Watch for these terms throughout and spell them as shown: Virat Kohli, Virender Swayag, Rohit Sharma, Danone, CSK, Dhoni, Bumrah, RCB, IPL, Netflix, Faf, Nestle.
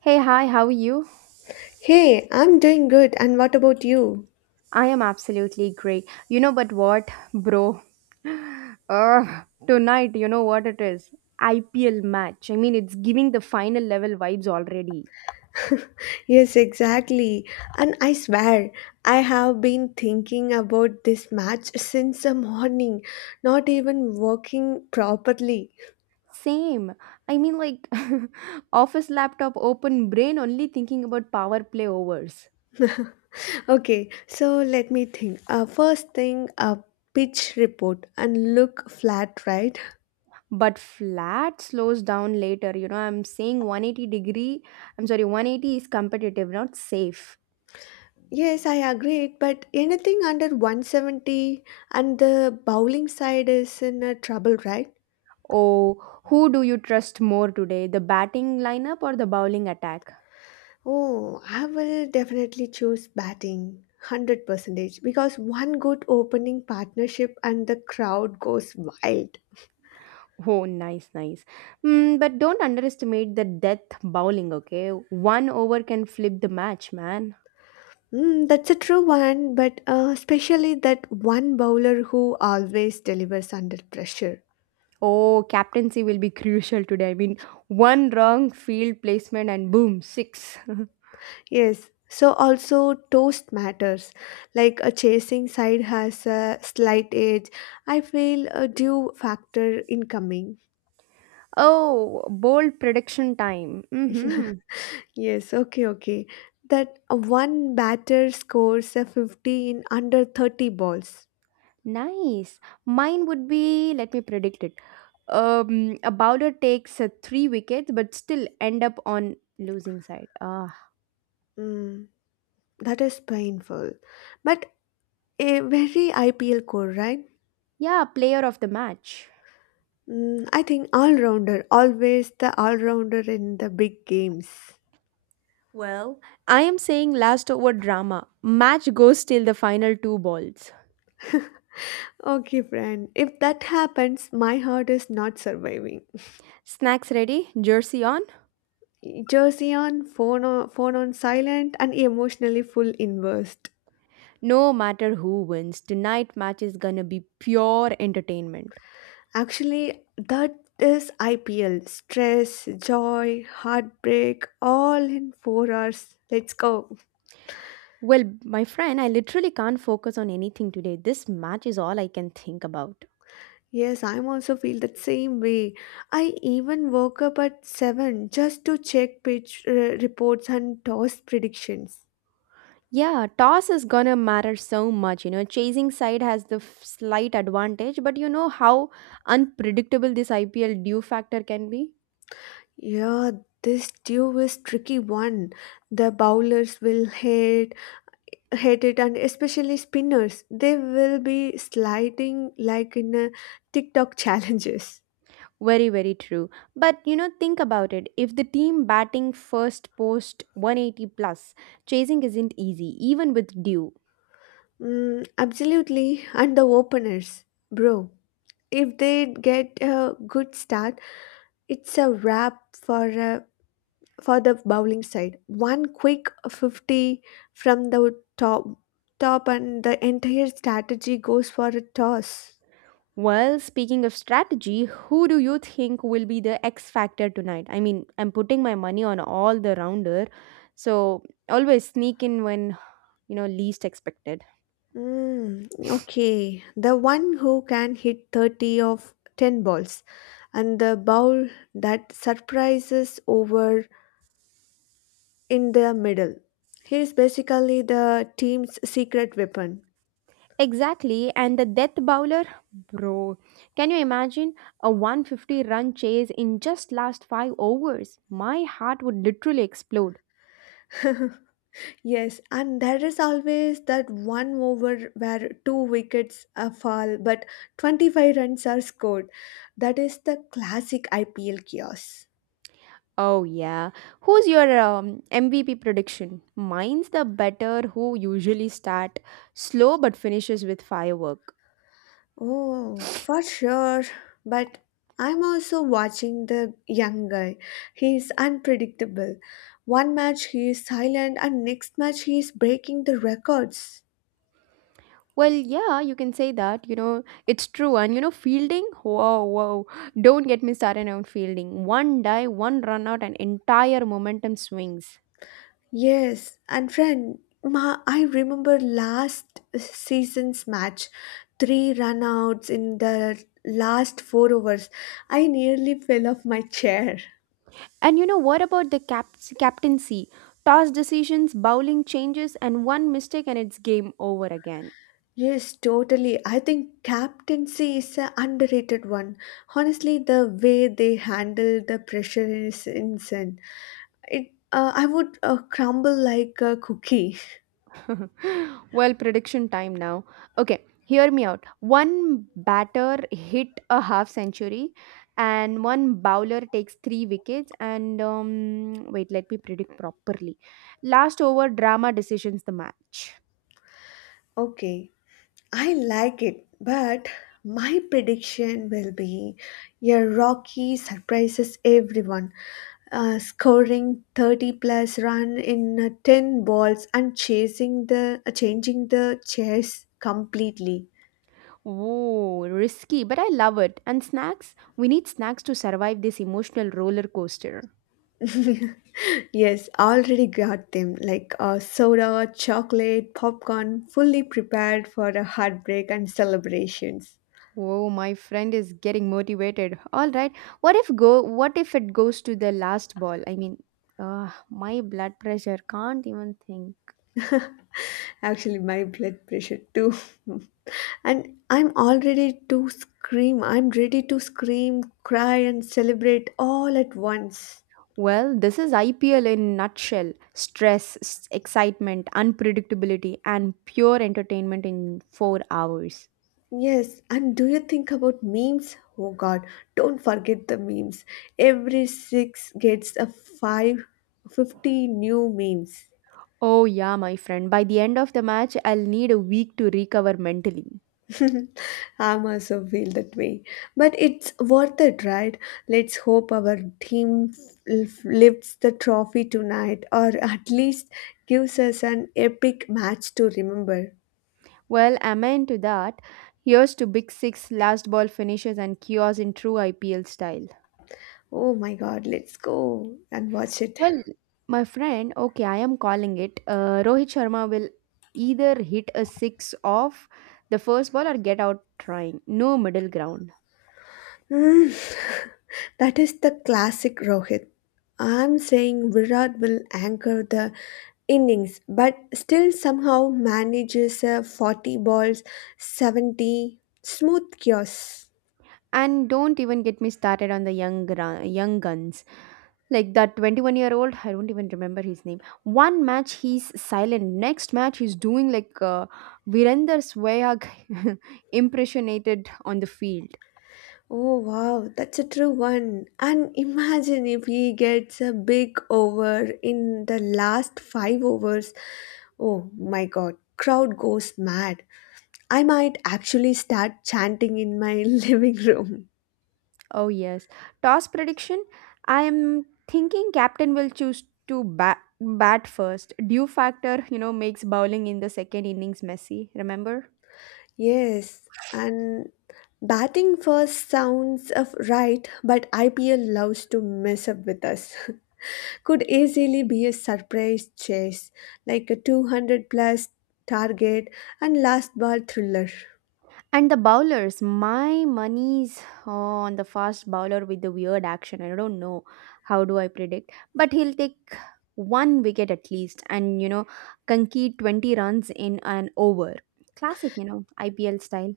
Hey, hi, how are you? Hey, I'm doing good, and what about you? I am absolutely great. You know, but what, bro? Tonight, you know what it is? IPL match. I mean, it's giving the final level vibes already. Yes, exactly. And I swear, I have been thinking about this match since the morning, not even working properly. Same. I mean, like, office laptop, open brain, only thinking about power play overs. Okay, so let me think. First thing, a pitch report and look flat, right? But flat slows down later. You know, I'm saying 180 degree, I'm sorry, 180 is competitive, not safe. Yes, I agree, but anything under 170 and the bowling side is in a trouble, right? Oh, who do you trust more today, the batting lineup or the bowling attack? Oh, I will definitely choose batting 100% because one good opening partnership and the crowd goes wild. Oh, nice, nice. But don't underestimate the death bowling, okay? One over can flip the match, man. Mm, that's a true one, but especially that one bowler who always delivers under pressure. Oh, captaincy will be crucial today. I mean, one wrong field placement and boom, six. Yes, so also toast matters. Like a chasing side has a slight edge, I feel a due factor incoming. Oh, bold prediction time. Mm-hmm. Yes, okay. That one batter scores a 50 in under 30 balls. Nice. Mine would be, let me predict it. A bowler takes three wickets but still end up on losing side. Ah, Mm, that is painful. But a very IPL core, right? yeah, player of the match. Mm, I think all rounder, always the all rounder in the big games. Well, I am saying last over drama. Match goes till the final two balls. Okay, friend. If that happens, my heart is not surviving. Snacks ready, jersey on. Jersey on, phone on silent, and emotionally full inverse. No matter who wins, tonight match is gonna be pure entertainment. Actually, that is IPL. Stress, joy, heartbreak, all in 4 hours. Let's go. Well, my friend, I literally can't focus on anything today. This match is all I can think about. Yes, I'm also feel that same way. I even woke up at 7 just to check pitch reports and toss predictions. Yeah, toss is gonna matter so much. You know, chasing side has the slight advantage, but you know how unpredictable this IPL due factor can be? Yeah, this due is tricky one. The bowlers will hate it and especially spinners. They will be sliding like in a TikTok challenges. Very, very true. But you know, think about it. If the team batting first post 180 plus, chasing isn't easy, even with due. Mm, absolutely, and the openers, bro. If they get a good start, it's a wrap for for the bowling side. One quick 50 from the top, and the entire strategy goes for a toss. Well, speaking of strategy, who do you think will be the X factor tonight? I mean, I'm putting my money on all the rounder, so always sneak in when you know least expected. Mm, okay, the one who can hit 30 of ten balls, and the bowl that surprises over in the middle. He is basically the team's secret weapon. Exactly, and the death bowler, bro. Can you imagine a 150 run chase in just last 5 overs? My heart would literally explode. Yes, and there is always that one over where two wickets fall, but 25 runs are scored. That is the classic IPL chaos. Oh yeah. Who's your MVP prediction? Mine's the better who usually start slow but finishes with firework. Oh, for sure. But I'm also watching the young guy. He's unpredictable. One match he is silent, and next match he is breaking the records. Well, yeah, you can say that. You know, it's true. And you know, fielding? Whoa, whoa. Don't get me started on fielding. One die, one run out, and entire momentum swings. Yes, and friend, ma, I remember last season's match, three runouts in the last four overs. I nearly fell off my chair. And you know what about the captaincy? Toss decisions, bowling changes, and one mistake, and it's game over again. Yes, totally. I think captaincy is an underrated one. Honestly, the way they handle the pressure is insane. I would crumble like a cookie. Well, prediction time now. Okay, hear me out. One batter hit a half century, and one bowler takes three wickets. And wait, let me predict properly. Last over, drama decisions the match. Okay. I like it, but my prediction will be your Rocky surprises everyone, scoring 30 plus run in 10 balls and chasing the changing the chess completely. Oh, risky, but I love it. And snacks? We need snacks to survive this emotional roller coaster. Yes, already got them like soda, chocolate, popcorn, fully prepared for a heartbreak and celebrations. Whoa, my friend is getting motivated. All right. What if it goes to the last ball? I mean, my blood pressure can't even think. Actually, my blood pressure too. and I'm already to scream. I'm ready to scream, cry, and celebrate all at once. Well, this is IPL in nutshell. Stress, excitement, unpredictability and pure entertainment in 4 hours. Yes, and do you think about memes? Oh god, don't forget the memes. Every six gets a five, 50 new memes. Oh yeah, my friend. By the end of the match, I'll need a week to recover mentally. I'm also feel that way, but it's worth it, right? Let's hope our team lifts the trophy tonight, or at least gives us an epic match to remember. Well, amen to that. Here's to Big Six last ball finishes and chaos in true IPL style. Oh my God, let's go and watch it. Well, my friend, okay, I am calling it. Rohit Sharma will either hit a six off the first ball or get out trying. No middle ground. Mm, that is the classic Rohit. I'm saying Virat will anchor the innings, but still somehow manages a 40 balls, 70 smooth chaos. And don't even get me started on the young young guns. Like that 21-year-old, I don't even remember his name. One match he's silent, next match he's doing like Virender Swayag impersonated on the field. Oh wow, that's a true one. And imagine if he gets a big over in the last five overs. Oh my god, crowd goes mad. I might actually start chanting in my living room. Oh yes, toss prediction. I am thinking captain will choose to bat first. Due factor, you know, makes bowling in the second innings messy. Remember? Yes, and batting first sounds of right, but IPL loves to mess up with us. Could easily be a surprise chase, like a 200 plus target and last ball thriller. And the bowlers, my money's on the fast bowler with the weird action. I don't know how do I predict, but he'll take one wicket at least, and you know, concede 20 runs in an over. Classic, you know, IPL style.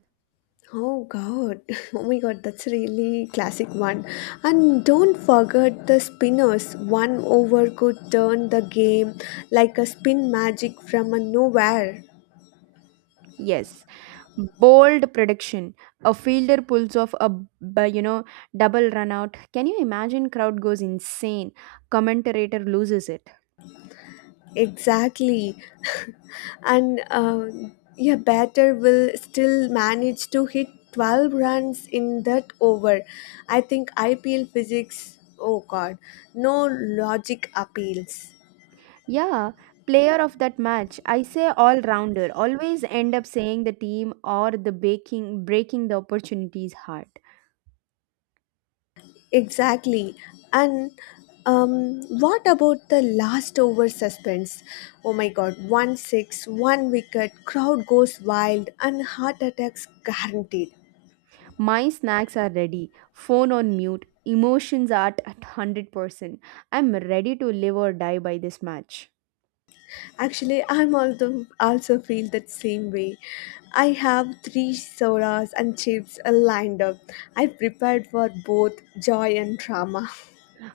Oh god. Oh my god, that's really classic one. And don't forget the spinners. One over could turn the game like a spin magic from a nowhere. Yes. Bold prediction. A fielder pulls off a you know double run out. Can you imagine? Crowd goes insane. Commentator loses it. Exactly. and uh, yeah, batter will still manage to hit 12 runs in that over. I think IPL physics, oh god, no logic appeals. Yeah, player of that match. I say all rounder. Always end up saying the team or the baking breaking the opportunities hard. Exactly. And what about the last over suspense? Oh my god, 1 six, one wicket, crowd goes wild, and heart attacks guaranteed. My snacks are ready. Phone on mute. Emotions are at 100%. I'm ready to live or die by this match. Actually, I'm also feel that same way. I have three sodas and chips lined up. I prepared for both joy and drama.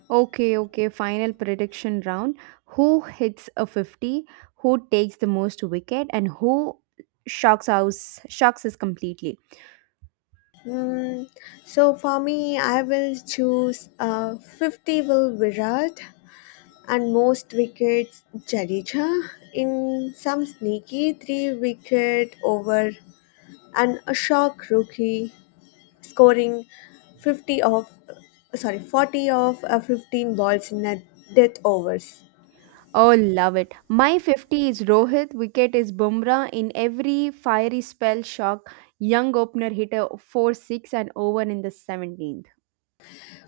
Okay, okay, final prediction round. Who hits a 50, who takes the most wicket and who shocks us completely. Hmm. So for me, I will choose 50 will Virat and most wickets Jadeja in some sneaky three wicket over and a shock rookie scoring 50 of sorry 40 of 15 balls in a death overs. Oh, love it. My 50 is Rohit, wicket is Bumrah in every fiery spell shock. Young opener hit a 4-6 and over in the 17th.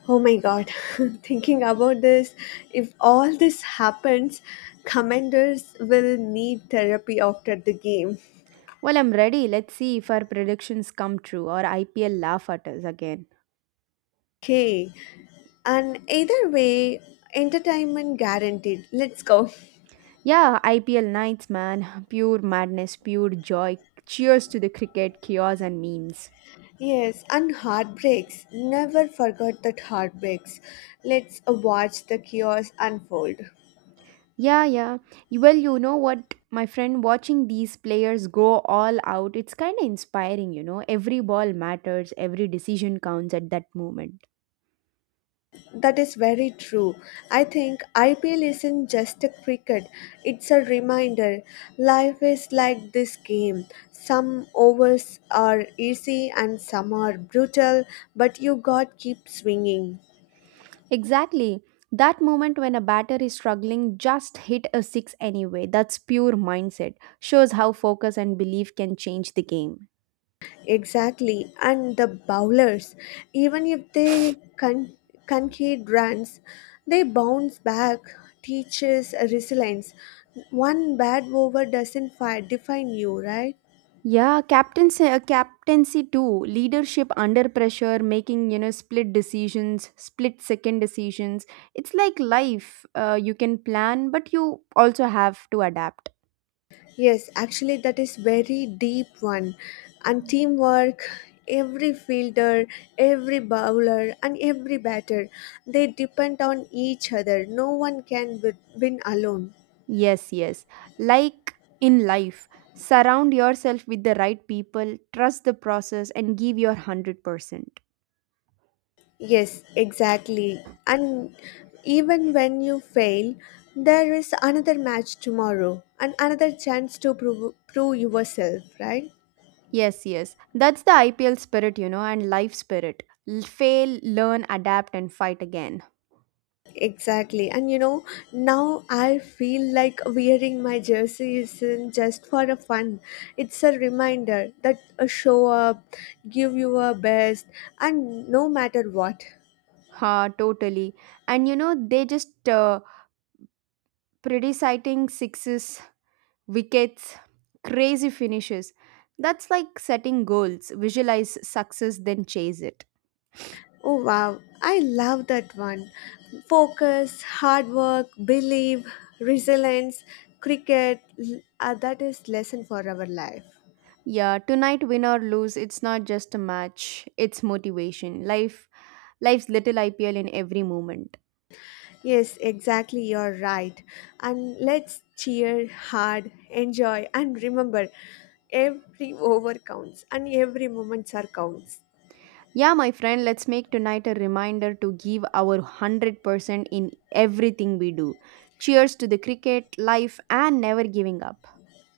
Oh my god. Thinking about this, if all this happens, commanders will need therapy after the game. Well, I'm ready. Let's see if our predictions come true or IPL laugh at us again. Okay, and either way entertainment guaranteed, let's go. Yeah, IPL nights, man. Pure madness, pure joy. Cheers to the cricket, chaos, and memes. Yes, and heartbreaks. Never forget that heartbreaks. Let's watch the chaos unfold. Yeah, yeah. Well, you know what, my friend, watching these players go all out, it's kind of inspiring, you know. Every ball matters, every decision counts at that moment. That is very true. I think IPL isn't just a cricket, it's a reminder. Life is like this game. Some overs are easy and some are brutal, but you got keep swinging. Exactly. That moment when a batter is struggling, just hit a six anyway. That's pure mindset. Shows how focus and belief can change the game. Exactly, and the bowlers, even if they concede runs, they bounce back, teaches resilience. One bad over doesn't define you, right? Yeah, captaincy too. Leadership under pressure, making you know split second decisions. It's like life. You can plan, but you also have to adapt. Yes, actually, that is very deep one, and teamwork. Every fielder, every bowler, and every batter, they depend on each other. No one can win alone. Yes, yes. Like in life, surround yourself with the right people, trust the process, and give your 100%. Yes, exactly. And even when you fail, there is another match tomorrow and another chance to prove yourself, right? Yes, yes. That's the IPL spirit, you know, and life spirit. Fail, learn, adapt, and fight again. Exactly. And you know, now I feel like wearing my jersey isn't just for a fun. It's a reminder that a show up, give you your best, and no matter what. Ha, totally. And you know, they just predeciting sixes, wickets, crazy finishes. That's like setting goals. Visualize success, then chase it. Oh wow, I love that one. Focus, hard work, believe, resilience, cricket, that is lesson for our life. Yeah, tonight win or lose, it's not just a match, it's motivation. Life's little IPL in every moment. Yes, exactly, you're right. And let's cheer hard, enjoy, and remember every over counts and every moment are counts. Yeah, my friend, let's make tonight a reminder to give our 100% in everything we do. Cheers to the cricket, life, and never giving up.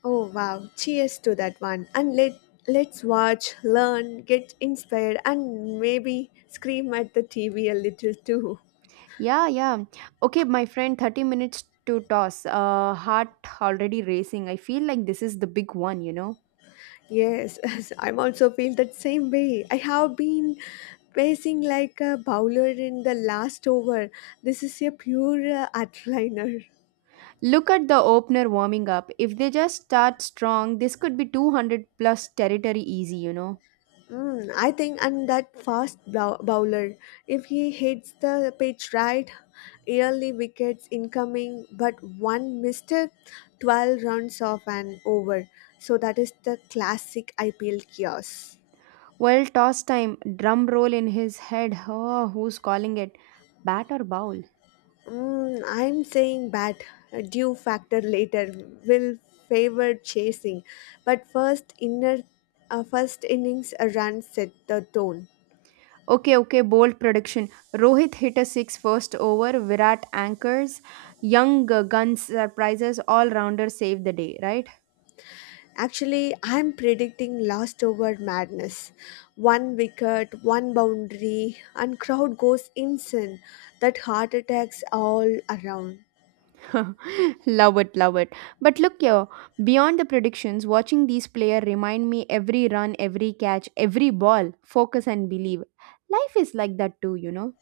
Oh wow, cheers to that one. And let's watch, learn, get inspired and maybe scream at the TV a little too. Yeah, yeah. Okay, my friend, 30 minutes to toss. Heart already racing. I feel like this is the big one, you know. Yes, I'm also feel that same way. I have been pacing like a bowler in the last over. This is a pure adrenaliner. Look at the opener warming up. If they just start strong, this could be 200 plus territory easy, you know. Mm, I think, and that fast bowler, if he hits the pitch right, early wickets incoming, but one mistake, 12 runs off an over. So that is the classic IPL chaos. Well, toss time. Drum roll in his head. Oh, who's calling it? Bat or bowl? Mm, I'm saying that a due factor later will favor chasing, but first innings a run set the tone. Okay, okay, bold prediction. Rohit hit a six first over. Virat anchors. Young guns surprises. All rounders save the day, right? Actually, I'm predicting last over madness. One wicket, one boundary, and crowd goes insane. That heart attacks all around. Love it, love it. But look here, beyond the predictions, watching these players remind me every run, every catch, every ball, focus and believe. Life is like that too, you know.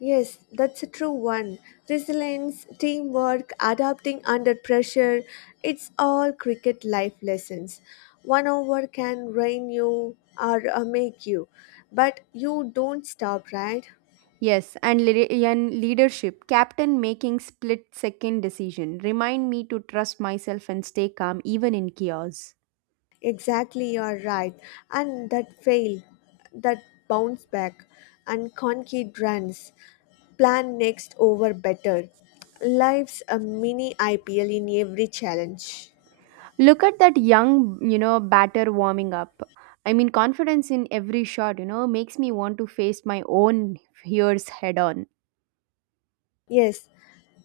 Yes, that's a true one. Resilience, teamwork, adapting under pressure, it's all cricket life lessons. One over can rain you or make you, but you don't stop, right? Yes, and leadership, captain making split second decision, remind me to trust myself and stay calm even in chaos. Exactly, you're right. And that fail, that bounce back, and concrete runs. Plan next over better. Life's a mini IPL in every challenge. Look at that young, you know, batter warming up. I mean, confidence in every shot, you know, makes me want to face my own fears head on. Yes,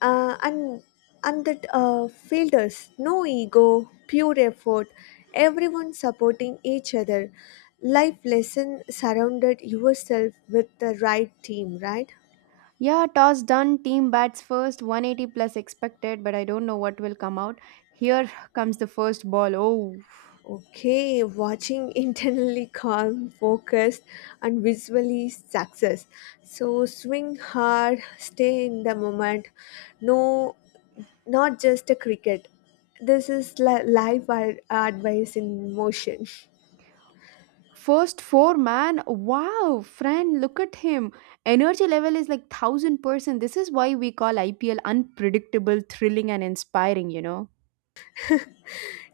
uh, and and that filters no ego, pure effort, everyone supporting each other. Life lesson surrounded yourself with the right team, right? Yeah, toss done. Team bats first. 180 plus expected, but I don't know what will come out. Here comes the first ball. Oh, Okay, watching internally calm, focused, and visually success. So swing hard, stay in the moment. No, not just a cricket. This is life advice in motion. first four, man. Wow, friend, look at him. Energy level is like 1000%. This is why we call IPL unpredictable, thrilling, and inspiring, you know.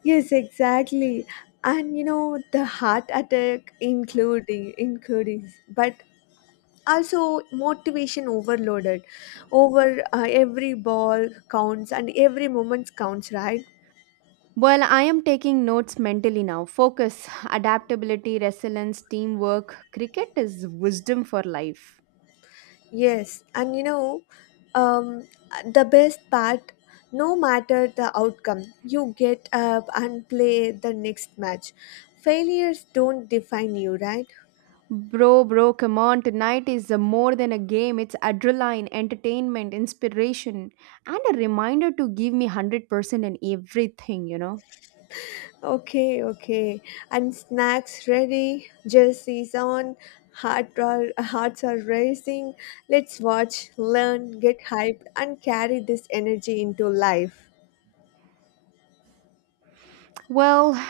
Yes, exactly. And you know, the heart attack including but also motivation overloaded over every ball counts and every moment counts, right? Well, I am taking notes mentally now. Focus, adaptability, resilience, teamwork. Cricket is wisdom for life. Yes. And you know, um the best part, no matter the outcome, you get up and play the next match. Failures don't define you, right? Bro, come on. Tonight is more than a game. It's adrenaline, entertainment, inspiration, and a reminder to give me 100% in everything, you know. Okay, okay. And snacks ready, jerseys on, hearts are racing. Let's watch, learn, get hyped, and carry this energy into life. Well,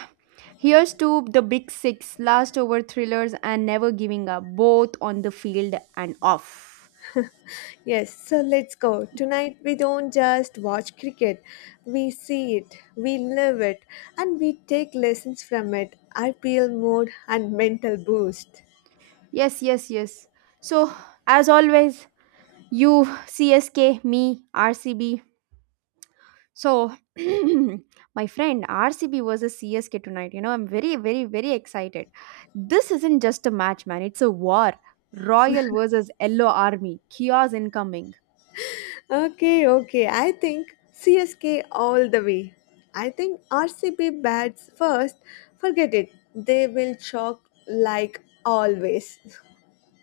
here's to the big six last over thrillers and never giving up, both on the field and off. Yes, so let's go. Tonight we don't just watch cricket, we see it, we live it, and we take lessons from it. IPL mode and mental boost. Yes, yes, yes. So, as always, you, CSK, me, RCB, so, my friend, RCB versus CSK tonight. You know, I'm very, very, very excited. This isn't just a match, man. It's a war. Royal versus Yellow Army. Chaos incoming. Okay, okay. I think CSK all the way. I think RCB bats first. Forget it. They will chalk like always.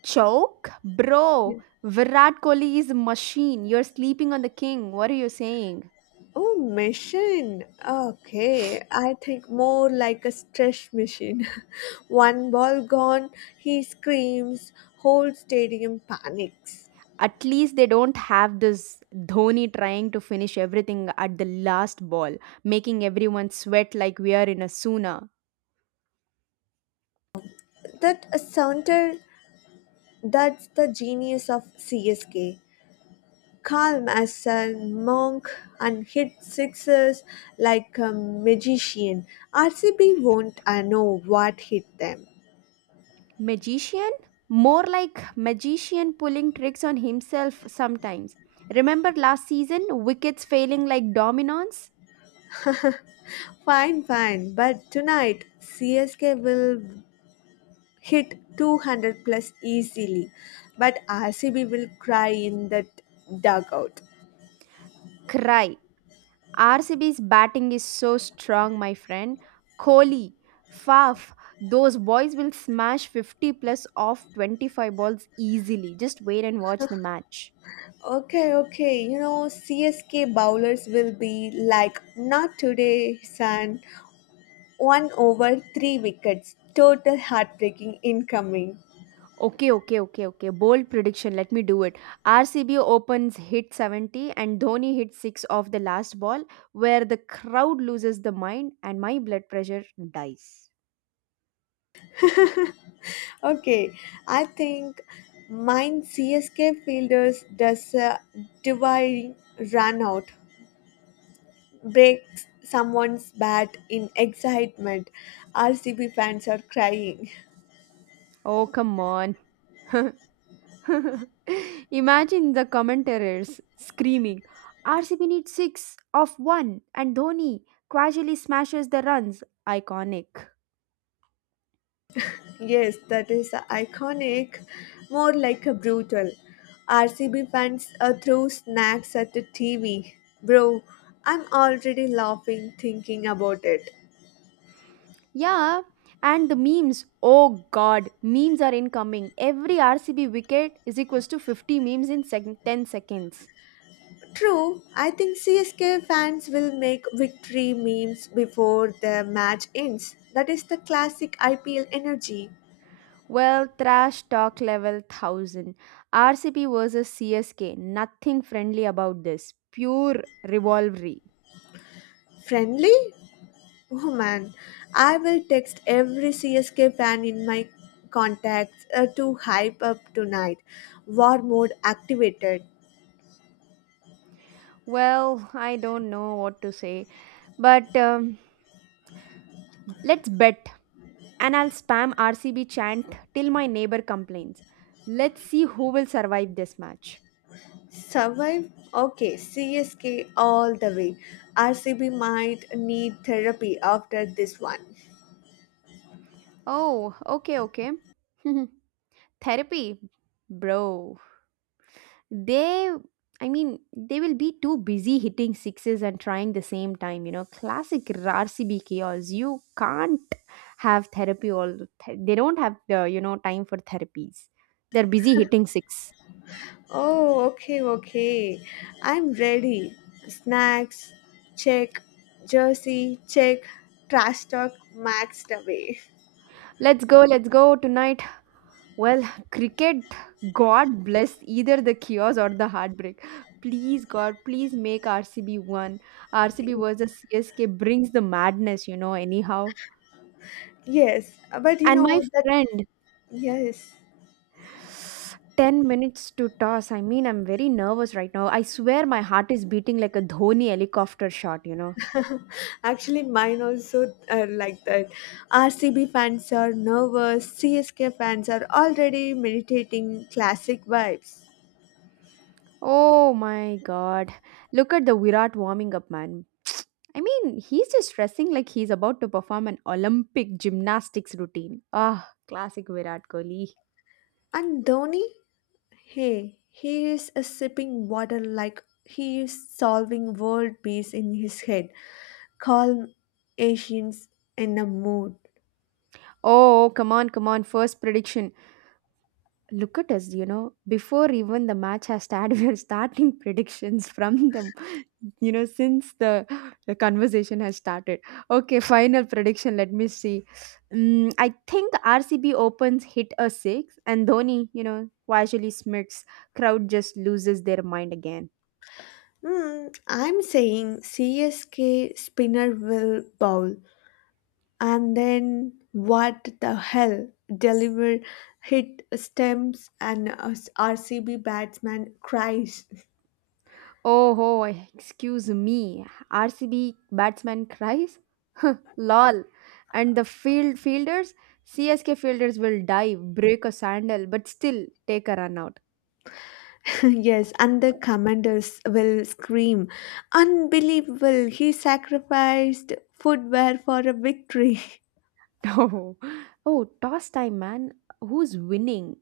Choke? Yeah. Bro, Virat Kohli is a machine. You're sleeping on the king. What are you saying? Oh, machine. Okay. I think more like a stretch machine. One ball gone, he screams, whole stadium panics. At least they don't have this Dhoni trying to finish everything at the last ball, making everyone sweat like we are in a sauna. That a sounder, that's the genius of CSK. Calm as a monk and hit sixes like a magician. RCB won't I know what hit them. Magician? More like magician pulling tricks on himself sometimes. Remember last season, wickets failing like dominoes? Fine, but tonight CSK will hit 200 plus easily, but RCB will cry in that dugout. Cry. RCB's batting is so strong, my friend. Kohli, Faf, those boys will smash 50 plus off 25 balls easily. Just wait and watch the match. Okay, okay, you know, CSK bowlers will be like, not today, son. One over, three wickets. Total heartbreaking incoming. Okay, okay, okay, okay. Bold prediction. Let me do it. RCB opens hit 70 and Dhoni hits 6 off the last ball, where the crowd loses the mind and my blood pressure dies. Okay, I think mine CSK fielders does a divine run out, breaks someone's bat in excitement. RCB fans are crying. Oh, come on. Imagine the commentators screaming RCB needs 6 off 1 and Dhoni casually smashes the runs. Iconic. Yes, that is iconic, more like a brutal. RCB fans throw snacks at the TV. Bro, I'm already laughing thinking about it. Yeah, and the memes. Oh god, memes are incoming. Every RCB wicket is equals to 50 memes in 10 seconds. True, I think CSK fans will make victory memes before the match ends. That is the classic IPL energy. Well, trash talk level 1000. RCB versus CSK. Nothing friendly about this. Pure rivalry. Friendly? Oh man, I will text every CSK fan in my contacts to hype up tonight. War mode activated. Well, I don't know what to say, but let's bet. And I'll spam RCB chant till my neighbor complains. Let's see who will survive this match. Survive? Okay, CSK all the way. RCB might need therapy after this one. Oh, okay, okay. Therapy, bro. They, I mean, they will be too busy hitting sixes and trying the same time. You know, classic RCB chaos. You can't have therapy all. The th- they don't have the time for therapies. They're busy hitting six. Oh, okay, okay. I'm ready. Snacks, check. Jersey, check. Trash talk, maxed away. Let's go. Let's go tonight. Well, cricket, God bless either the chaos or the heartbreak. Please, God, please make RCB one. RCB versus CSK brings the madness, you know, anyhow. Yes, but you And my know that, friend, yes. 10 minutes to toss. I mean, I'm very nervous right now. I swear my heart is beating like a Dhoni helicopter shot, Actually, mine also are like that. RCB fans are nervous, CSK fans are already meditating classic vibes. Oh my god. Look at the Virat warming up, man. I mean, he's just dressing like he's about to perform an Olympic gymnastics routine. Ah, classic Virat Kohli. And Dhoni, hey, he is a sipping water like he is solving world peace in his head. Calm Asians in a mood. Oh, come on, come on. First prediction. Look at us, you know. Before even the match has started, we're starting predictions from the you know since the conversation has started. Okay, final prediction, let me see. I think RCB opens, hit a six, and Dhoni, you know, casually smirks. Crowd just loses their mind again. Hmm, I'm saying CSK spinner will bowl and then what the hell deliver hit stumps, and RCB batsman cries. Oh ho, excuse me, RCB batsman cries, lol. And the fielders, CSK fielders will dive, break a sandal, but still take a run out. Yes, and the commanders will scream. Unbelievable, he sacrificed footwear for a victory. Oh, oh, toss time, man. Who's winning?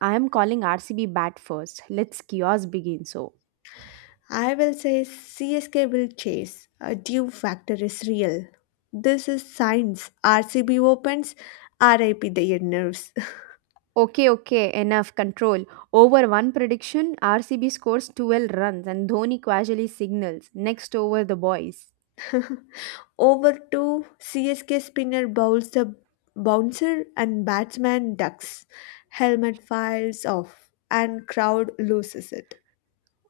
I am calling RCB bat first. Let's chaos begin so. I will say CSK will chase. A due factor is real. This is science. RCB opens, RIP their nerves. Okay, okay, enough control. Over one prediction, RCB scores 12 runs and Dhoni casually signals next over the boys. Over to CSK spinner bowls the bouncer and batsman ducks. Helmet files off and crowd loses it.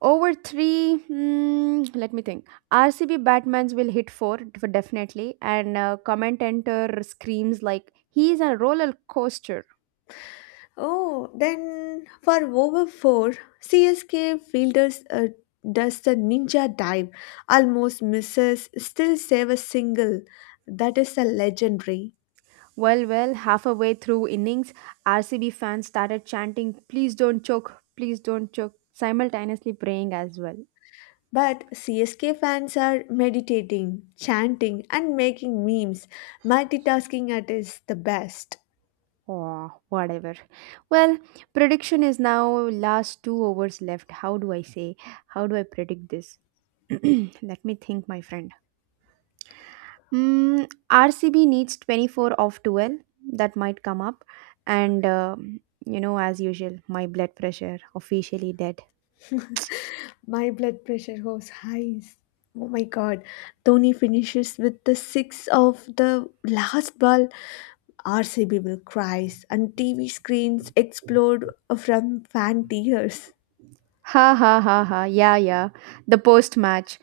Over three, let me think. RCB Batmans will hit four for definitely, and commentator screams like he is a roller coaster. Oh, then for over four, CSK fielders does the ninja dive, almost misses, still save a single. That is a legendary. Well, well, halfway through innings, RCB fans started chanting, please don't choke," simultaneously praying as well. But CSK fans are meditating, chanting, and making memes. Multitasking at is the best. Oh, whatever. Well, prediction is now last two hours left. How do I say? How do I predict this? Let me think, my friend. RCB needs 24 of 12. That might come up. And, you know, as usual, my blood pressure officially dead. My blood pressure goes highs. Oh my god. Tony finishes with the six of the last ball. RCB will cries and TV screens explode from fan tears. Ha ha ha ha. Yeah, yeah. The post match.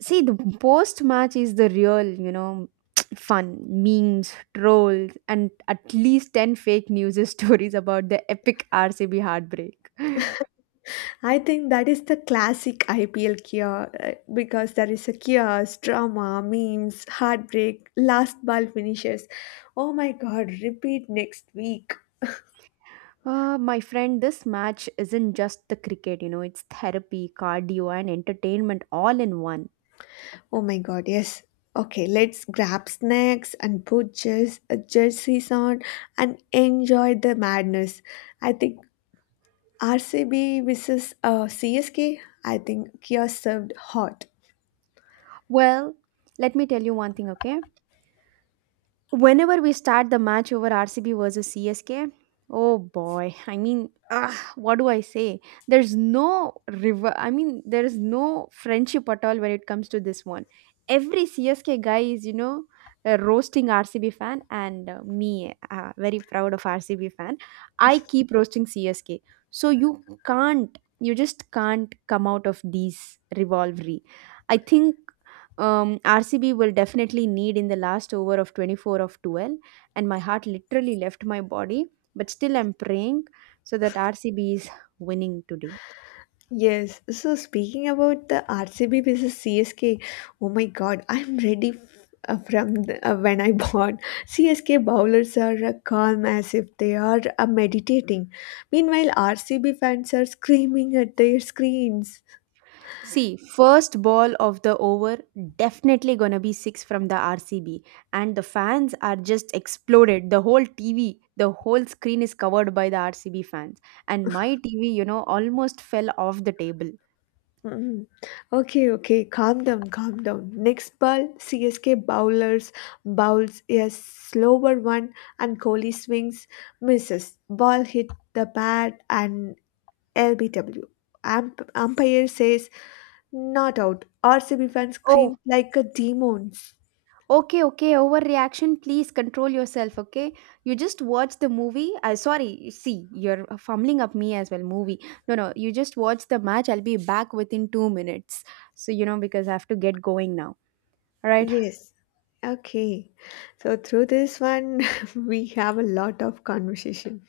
See, the post match is the real, you know, fun memes, trolls, and at least 10 fake news stories about the epic RCB heartbreak. I think that is the classic IPL cure because there is a chaos, drama, memes, heartbreak, last ball finishes. Oh my god, repeat next week. My friend, this match isn't just the cricket, you know, it's therapy, cardio, and entertainment all in one. Oh my god, yes. Okay, let's grab snacks and put just jerseys on and enjoy the madness. I think RCB versus CSK, I think Kia served hot. Well, let me tell you one thing, okay? Whenever we start the match over RCB versus CSK, oh boy, I mean, ah, what do I say? There's no river. I mean, there is no friendship at all when it comes to this one. Every CSK guy is, you know, a roasting RCB fan, and very proud of RCB fan. I keep roasting CSK. So you just can't come out of these rivalry. I think RCB will definitely need in the last over of 24 of 12, and my heart literally left my body. But still, I'm praying so that RCB is winning today. Yes, so speaking about the RCB versus CSK, oh my god, from the, when I bought. CSK bowlers are calm as if they are meditating. Meanwhile, RCB fans are screaming at their screens. See, first ball of the over definitely gonna be six from the RCB, and the fans are just exploded. The whole TV, the whole screen is covered by the RCB fans, and my TV, you know, almost fell off the table. Mm. Okay, calm down. Next ball, CSK bowlers bowls a slower one, and Kohli swings, misses. Ball hit the pad and LBW. Umpire says not out. RCB fans Oh, scream like a demons. okay, okay, overreaction. Please control yourself, okay? You just watch the movie. Sorry, see, you're fumbling up me as well. Movie. No, no, you just watch the match. I'll be back within two minutes. So, you know, because I have to get going now. All right. Yes. Okay. So through this one, we have a lot of conversation.